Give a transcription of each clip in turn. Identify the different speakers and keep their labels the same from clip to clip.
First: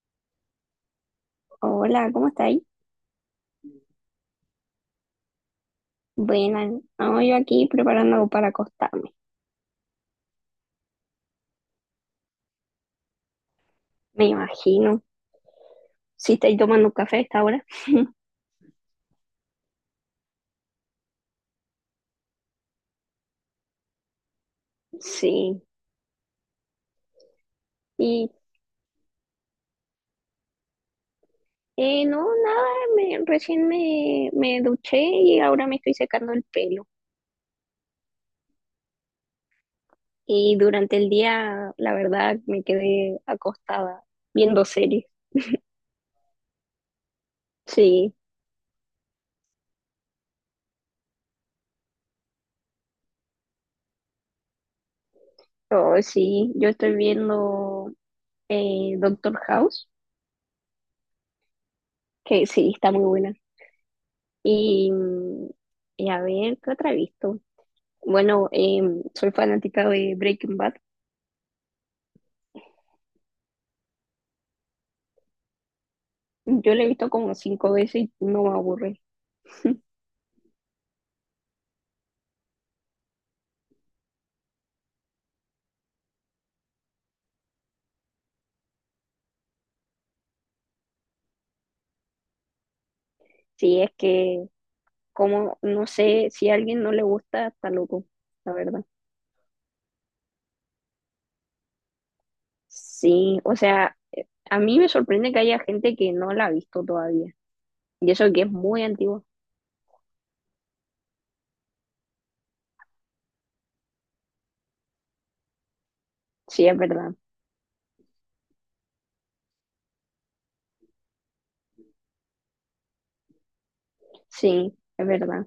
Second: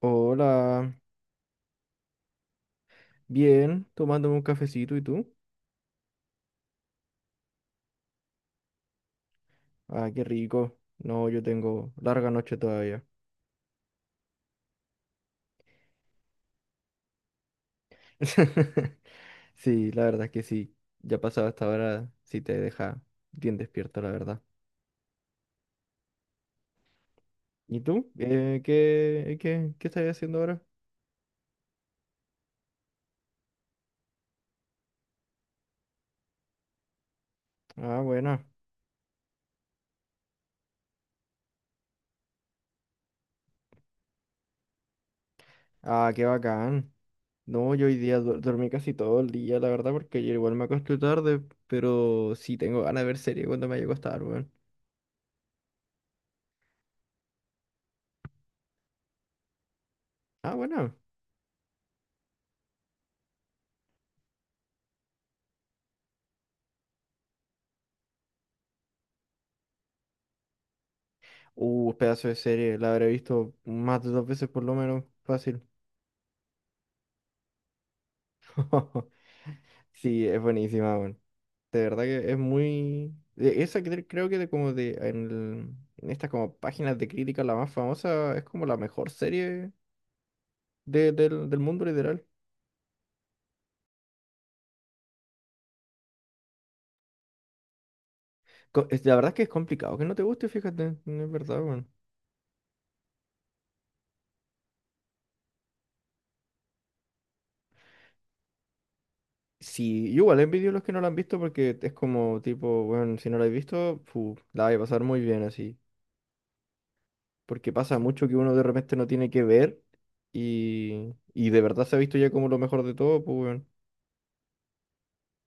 Speaker 1: Hola,
Speaker 2: Hola, ¿cómo estáis?
Speaker 1: bien, tomándome un cafecito, ¿y tú?
Speaker 2: Buena, no, yo aquí preparando para acostarme,
Speaker 1: Ah, qué rico. No, yo tengo larga noche todavía.
Speaker 2: me imagino. Si estáis tomando un café a esta hora.
Speaker 1: Sí, la verdad es que sí. Ya pasado esta hora, sí te deja bien despierto, la verdad.
Speaker 2: Sí.
Speaker 1: ¿Y tú?
Speaker 2: Y
Speaker 1: ¿Qué estás haciendo ahora?
Speaker 2: no, nada, me duché y ahora me estoy secando el pelo.
Speaker 1: Ah, buena.
Speaker 2: Y durante el día, la verdad, me quedé acostada viendo series.
Speaker 1: Ah, qué bacán. No, yo hoy
Speaker 2: Sí,
Speaker 1: día dormí casi todo el día, la verdad, porque ayer igual me acosté tarde, pero sí tengo ganas de ver serie cuando me haya acostado, weón.
Speaker 2: oh, sí, yo estoy viendo Doctor House,
Speaker 1: Ah, bueno.
Speaker 2: que sí, está muy buena. Y, mm, y a ver, ¿qué otra he visto? Bueno, soy fanática de Breaking Bad.
Speaker 1: Pedazo de serie, la habré visto más de dos veces por lo menos, fácil.
Speaker 2: Yo la he visto como cinco veces y no me aburre.
Speaker 1: Sí, es buenísima, weón. De verdad que es muy de esa creo que de como de, en, en estas como páginas de crítica, la más famosa, es como la mejor serie del mundo, literal.
Speaker 2: Sí, es que, como, no sé, si a alguien no le gusta, está loco, la verdad.
Speaker 1: La verdad es que es complicado que no te guste, fíjate, no es verdad, weón.
Speaker 2: Sí, o sea, a mí me sorprende que haya gente que no la ha visto todavía. Y eso que es muy antiguo.
Speaker 1: Sí, yo igual envidio a los que no la han visto porque es como tipo, bueno, si no la has visto, fu, la vas a pasar muy bien así.
Speaker 2: Sí, es verdad.
Speaker 1: Porque pasa mucho que uno de repente no tiene que ver y de verdad se ha visto ya como lo mejor de todo, pues weón.
Speaker 2: Sí, es verdad.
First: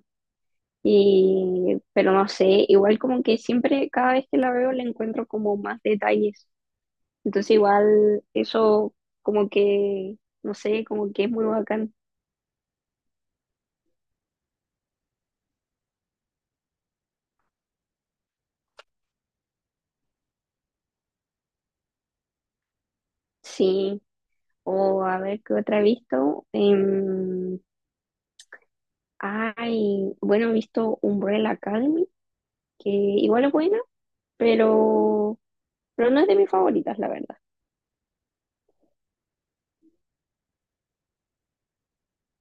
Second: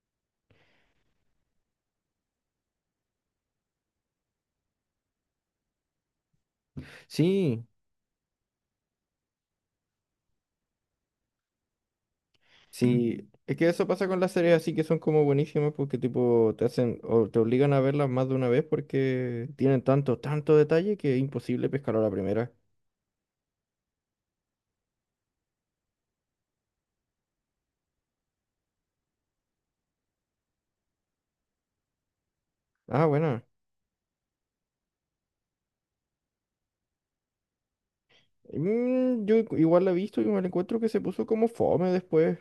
Speaker 2: Y, pero no sé, igual como que siempre, cada vez que la veo, le encuentro como más detalles. Entonces
Speaker 1: Sí,
Speaker 2: igual eso como que, no sé, como que es muy bacán.
Speaker 1: sí, es que eso pasa con las series así que son como buenísimas porque tipo te hacen o te obligan a verlas más de una vez porque tienen tanto, tanto detalle que es imposible pescar a la primera.
Speaker 2: Sí, o a ver qué otra he visto. Ay, bueno, he visto Umbrella Academy, que
Speaker 1: Ah, bueno.
Speaker 2: igual es buena, pero, pero no es de mis favoritas, la verdad.
Speaker 1: Yo igual la he visto y me la encuentro que se puso como fome después.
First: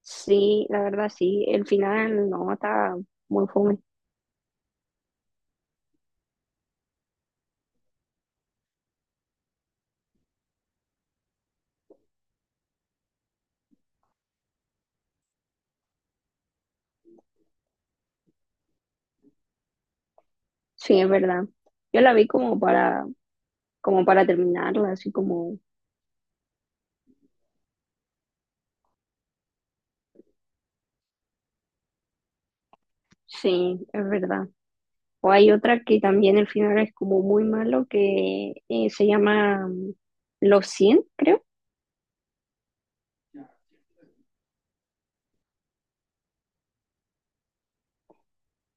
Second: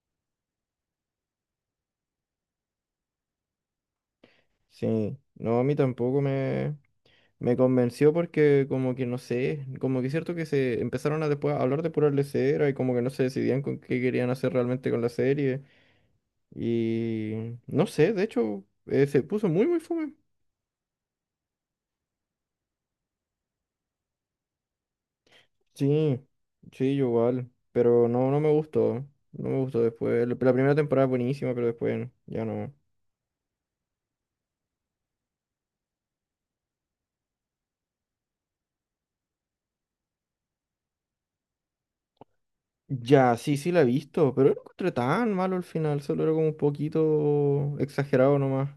Speaker 2: Sí, la verdad sí, el final no está muy fome.
Speaker 1: Sí, no, a mí tampoco me convenció porque como que no sé, como que es cierto que se empezaron a después a hablar de pura lesera y como que no se decidían con qué querían hacer realmente con la serie. Y no sé, de hecho, se puso muy muy fome.
Speaker 2: Sí, es verdad. Yo la vi como para, terminarla, así como,
Speaker 1: Sí, sí, yo igual. Pero no, no me gustó. No me gustó después. La primera temporada es buenísima, pero después ya no.
Speaker 2: sí, es verdad. O hay otra que también el final es como muy malo, que se llama Los 100 creo.
Speaker 1: Ya, sí, sí la he visto, pero no lo encontré tan malo al final, solo era como un poquito exagerado nomás.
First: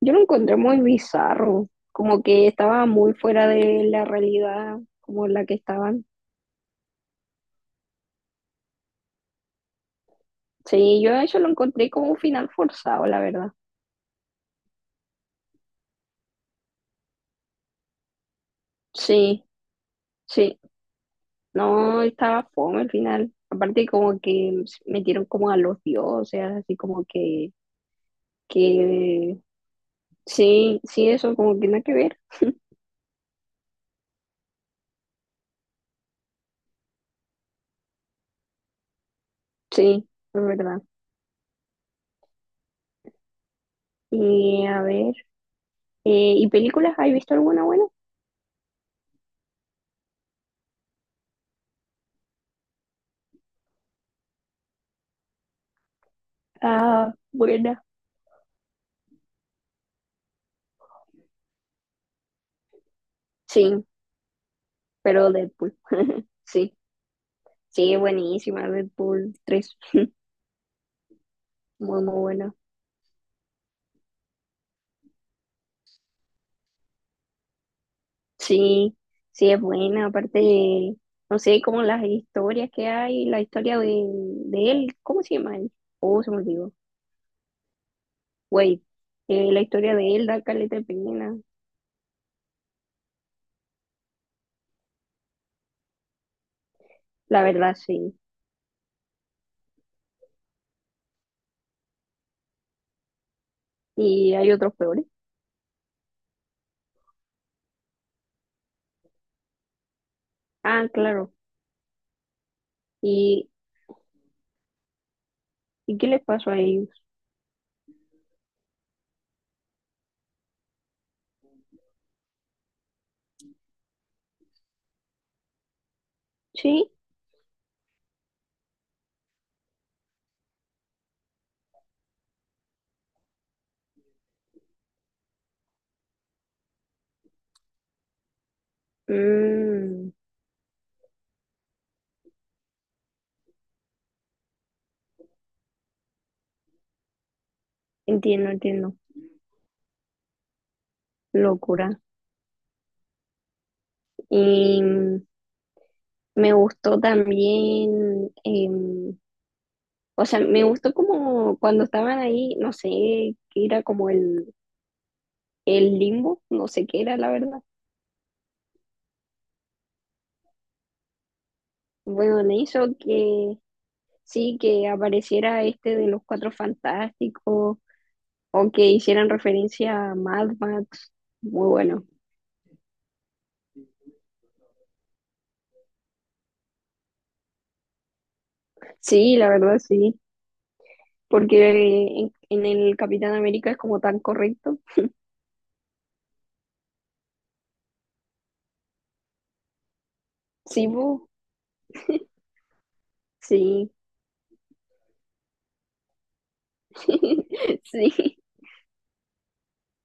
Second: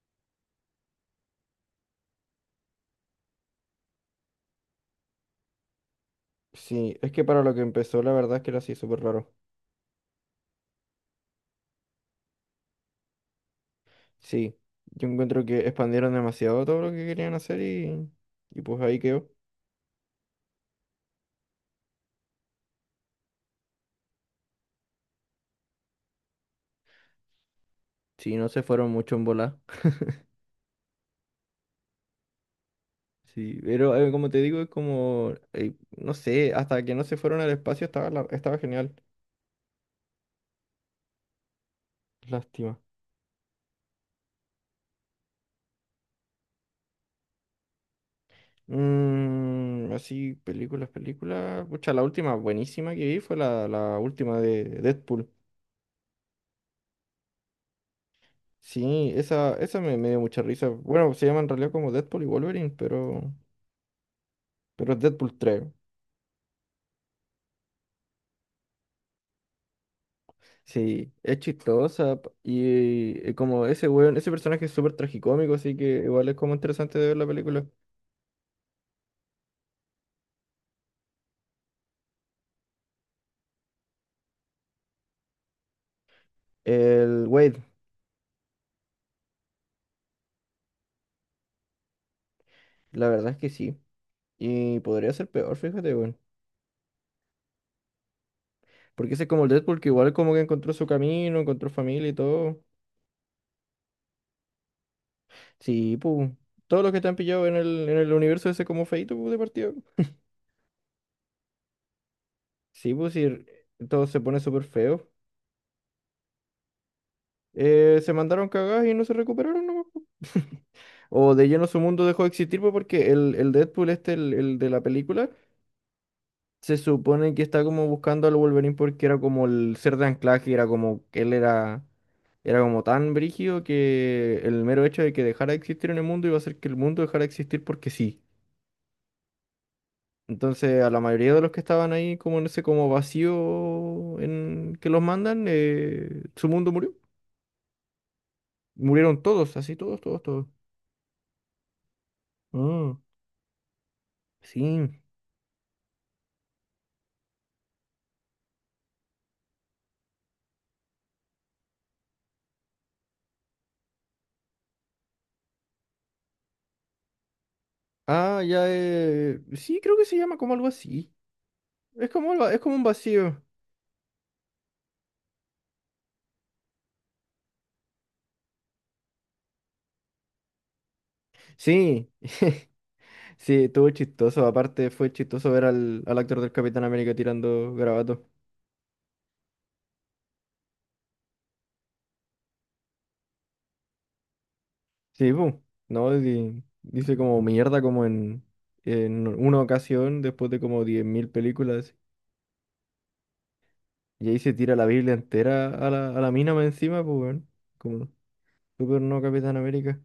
Speaker 2: Yo lo encontré muy bizarro, como que estaba muy fuera de la realidad como la que estaban.
Speaker 1: Sí, es que para lo que empezó, la verdad es que era así súper raro.
Speaker 2: Sí, yo eso lo encontré como un final forzado, la verdad.
Speaker 1: Sí, yo encuentro que expandieron demasiado todo lo que querían hacer y pues ahí quedó.
Speaker 2: Sí, sí, no estaba fome el final. Aparte como que metieron como a los dioses, así como que,
Speaker 1: Sí, no se fueron mucho en
Speaker 2: que
Speaker 1: volar.
Speaker 2: sí, sí, eso como que nada que ver.
Speaker 1: Sí, pero como te digo, es como, no sé, hasta que no se fueron al espacio estaba, estaba genial.
Speaker 2: Sí, es verdad.
Speaker 1: Lástima.
Speaker 2: Y a ver. ¿Y películas? ¿Has visto alguna buena?
Speaker 1: Así, películas, películas. Pucha, la última buenísima que vi fue la última de Deadpool.
Speaker 2: Ah, buena.
Speaker 1: Sí, esa me dio mucha risa. Bueno, se llama en realidad como Deadpool y Wolverine, pero,
Speaker 2: Sí,
Speaker 1: pero es
Speaker 2: pero
Speaker 1: Deadpool 3.
Speaker 2: Deadpool. Sí, sí, es buenísima Deadpool tres,
Speaker 1: Sí, es
Speaker 2: muy, muy
Speaker 1: chistosa.
Speaker 2: buena.
Speaker 1: Y como ese weón, ese personaje es súper tragicómico, así que igual es como interesante de ver la película.
Speaker 2: Sí, sí, es buena. Aparte, no sé, como las historias que hay, la historia de él, ¿cómo se llama él? Oh, se me olvidó.
Speaker 1: El Wade.
Speaker 2: Wait, la historia de él da caleta de pena.
Speaker 1: La verdad es que sí. Y podría ser peor, fíjate, weón.
Speaker 2: La verdad, sí.
Speaker 1: Porque ese es como el Deadpool que igual como que encontró su camino, encontró familia y todo.
Speaker 2: Y hay otros peores.
Speaker 1: Sí, pues. Todos los que te han pillado en el universo ese como feito pu, de partida.
Speaker 2: Ah, claro.
Speaker 1: Sí, pues sí,
Speaker 2: ¿Y,
Speaker 1: todo se pone súper feo.
Speaker 2: y qué les pasó a ellos?
Speaker 1: Se mandaron cagadas y no se recuperaron, ¿no? O de lleno su mundo dejó de existir, pues, porque el Deadpool este, el de la película. Se
Speaker 2: Sí.
Speaker 1: supone que está como buscando al Wolverine porque era como el ser de anclaje, era como que él era como tan brígido que el mero hecho de que dejara de existir en el mundo iba a hacer que el mundo dejara de existir porque sí.
Speaker 2: Mm,
Speaker 1: Entonces a la mayoría de los que estaban ahí como en ese como vacío en que los mandan, su mundo murió.
Speaker 2: entiendo, entiendo.
Speaker 1: Murieron todos, así todos, todos, todos.
Speaker 2: Locura.
Speaker 1: Ah,
Speaker 2: Y
Speaker 1: sí.
Speaker 2: me gustó también, o sea, me gustó como cuando estaban ahí, no sé, qué era como el limbo, no sé qué era la verdad.
Speaker 1: Ah, ya, sí, creo que se llama como algo así. Es como,
Speaker 2: Bueno, le
Speaker 1: es como un
Speaker 2: hizo
Speaker 1: vacío.
Speaker 2: que sí, que apareciera este de los Cuatro Fantásticos o que hicieran referencia a Mad Max. Muy bueno.
Speaker 1: Sí. Sí, estuvo chistoso. Aparte, fue chistoso ver al actor del Capitán América tirando garabato.
Speaker 2: Sí, la verdad sí, porque en el Capitán América es como tan correcto.
Speaker 1: Sí, pum. No, dice como mierda, como en una ocasión, después de como
Speaker 2: Sí,
Speaker 1: diez mil películas.
Speaker 2: sí,
Speaker 1: Y ahí se tira la Biblia entera a la mina más encima, pues, weón. Como
Speaker 2: sí.
Speaker 1: súper no Capitán América.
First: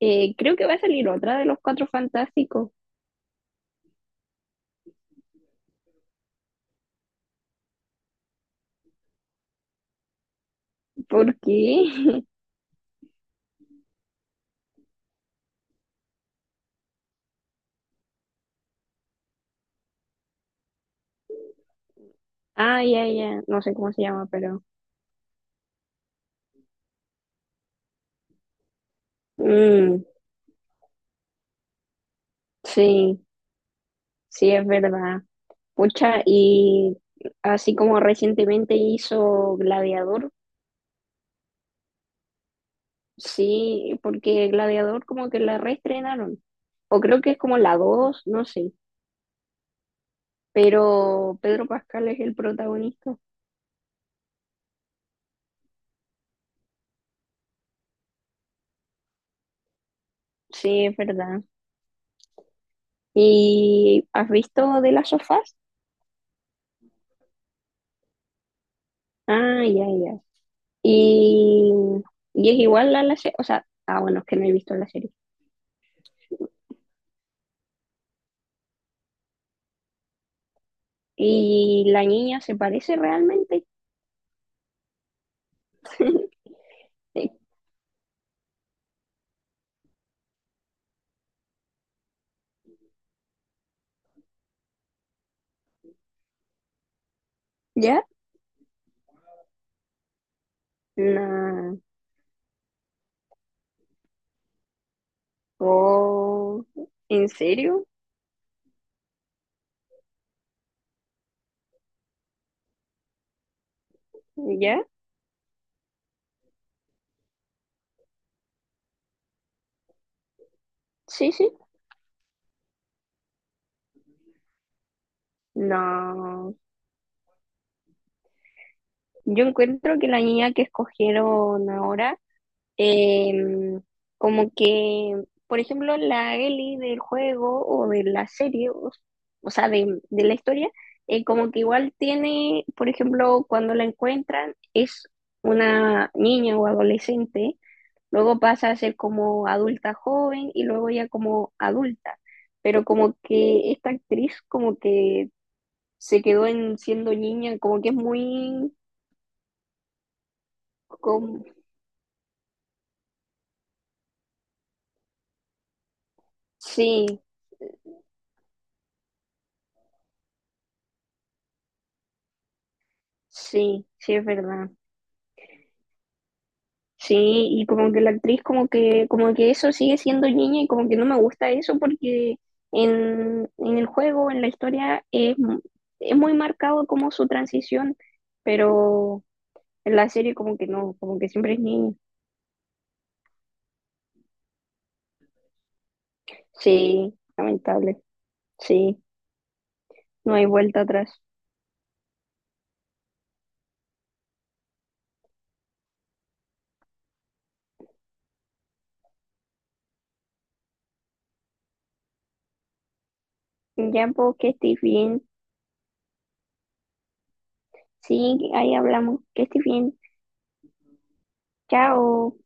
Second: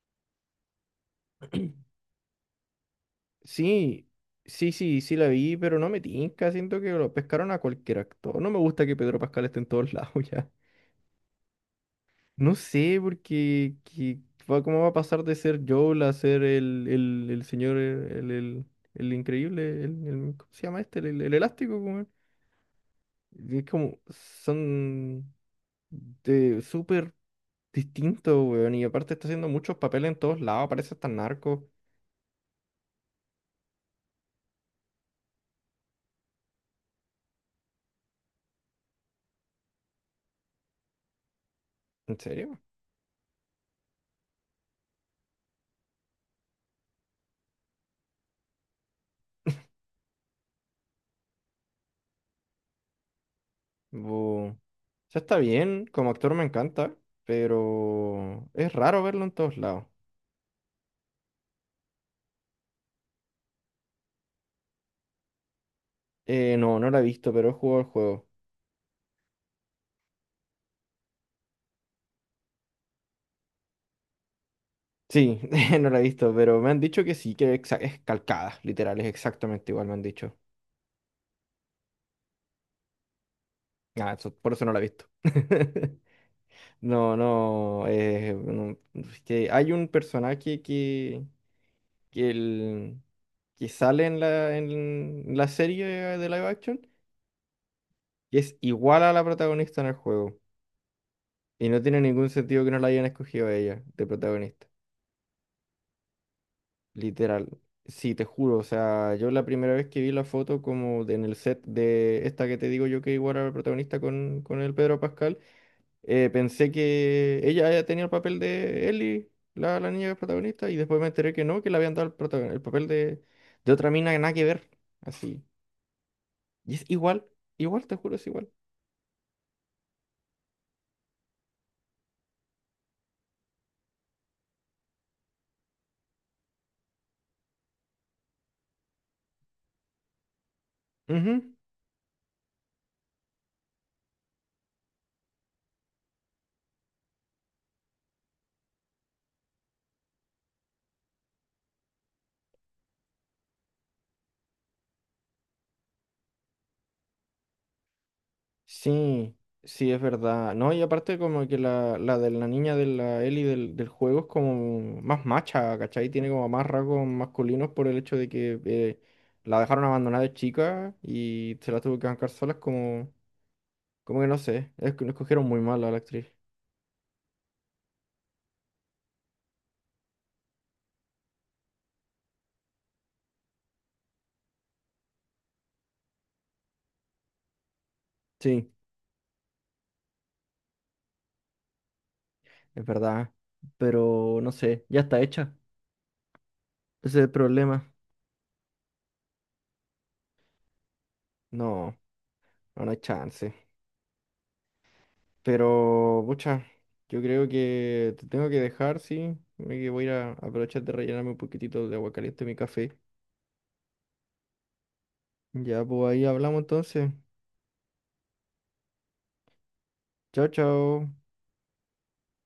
Speaker 2: Creo que va a salir otra de los Cuatro Fantásticos.
Speaker 1: Sí, sí, sí, sí la vi, pero no me tinca. Siento que lo pescaron a cualquier actor. No me gusta que Pedro Pascal esté en todos lados ya.
Speaker 2: ¿Por qué?
Speaker 1: No sé, porque que va, cómo va a pasar de ser Joel a ser el, señor, el increíble, ¿cómo se llama este? El elástico, weón.
Speaker 2: Ah, ya, ya.
Speaker 1: Y
Speaker 2: No
Speaker 1: es
Speaker 2: sé cómo
Speaker 1: como,
Speaker 2: se llama, pero.
Speaker 1: son de súper distintos, weón. Y aparte está haciendo muchos
Speaker 2: Mm,
Speaker 1: papeles en todos lados, parece hasta narco.
Speaker 2: sí, sí, es verdad. Pucha, y así como recientemente hizo Gladiador,
Speaker 1: ¿En serio?
Speaker 2: sí, porque Gladiador como que la reestrenaron. O creo que es como la dos, no sé. Pero Pedro Pascal es el protagonista.
Speaker 1: O sea, está bien, como actor me encanta, pero es raro verlo en todos lados.
Speaker 2: Sí, es verdad. ¿Y has visto de las sofás?
Speaker 1: No, no lo he visto, pero he jugado el juego.
Speaker 2: Ah, ya, ya. Y, y es igual a la serie, o sea, ah, bueno, es que no he visto la serie.
Speaker 1: Sí, no la he visto, pero me han dicho que sí, que es calcada, literal, es exactamente igual, me han dicho.
Speaker 2: Y la niña se parece realmente.
Speaker 1: Ah, por eso no la he visto. No, no, no, es que hay un personaje que, que, el- que sale en la serie de live action
Speaker 2: ¿Ya?
Speaker 1: que es igual a la protagonista en el juego. Y
Speaker 2: No.
Speaker 1: no tiene ningún sentido que no la hayan escogido a ella de protagonista.
Speaker 2: Oh, ¿en
Speaker 1: Literal.
Speaker 2: serio?
Speaker 1: Sí, te juro. O sea, yo la primera vez que vi la foto como en el set de esta que te digo yo que igual era el protagonista con el
Speaker 2: ¿Ya?
Speaker 1: Pedro Pascal, pensé que ella ya tenía el papel de Ellie, la niña que es protagonista, y después me
Speaker 2: Sí,
Speaker 1: enteré que
Speaker 2: sí.
Speaker 1: no, que le habían dado el papel de otra mina que nada que ver. Así.
Speaker 2: No.
Speaker 1: Y es igual, igual, te juro, es igual.
Speaker 2: Yo encuentro que la niña que escogieron ahora, Em, como que, por ejemplo, la Ellie del juego o de la serie, o sea, de la historia, como
Speaker 1: Ujú.
Speaker 2: que igual tiene, por ejemplo, cuando la encuentran, es una niña o adolescente, luego pasa a ser como adulta joven y luego ya como adulta. Pero como que esta actriz como que se quedó en siendo niña, como que es muy,
Speaker 1: Sí, sí, es verdad. No, y aparte
Speaker 2: como,
Speaker 1: como que la de la niña de la Ellie del juego es como más macha, ¿cachai? Tiene como más rasgos
Speaker 2: sí,
Speaker 1: masculinos por el hecho de que la dejaron abandonada de chica y se la tuvo que bancar sola. Es como,
Speaker 2: sí, sí
Speaker 1: como
Speaker 2: es
Speaker 1: que no
Speaker 2: verdad.
Speaker 1: sé, es que lo escogieron muy mal a la actriz.
Speaker 2: Sí, y como que la actriz como que eso sigue siendo niña y como que no me gusta eso porque en el juego, en la historia, es muy marcado como su transición,
Speaker 1: Sí,
Speaker 2: pero en la serie como que no, como que siempre es niña.
Speaker 1: es verdad. Pero no sé, ya está hecha.
Speaker 2: Sí,
Speaker 1: Ese es el problema.
Speaker 2: lamentable, sí, no hay vuelta atrás.
Speaker 1: No, no hay chance. Pero, pucha, yo creo que te tengo que dejar, sí. Me que voy a ir a aprovechar de rellenarme un poquitito de agua caliente en mi café.
Speaker 2: Ya, pues, que estés bien.
Speaker 1: Ya, pues ahí hablamos entonces.
Speaker 2: Sí, ahí hablamos, que estés bien.
Speaker 1: Chao, chao.
Speaker 2: Chao.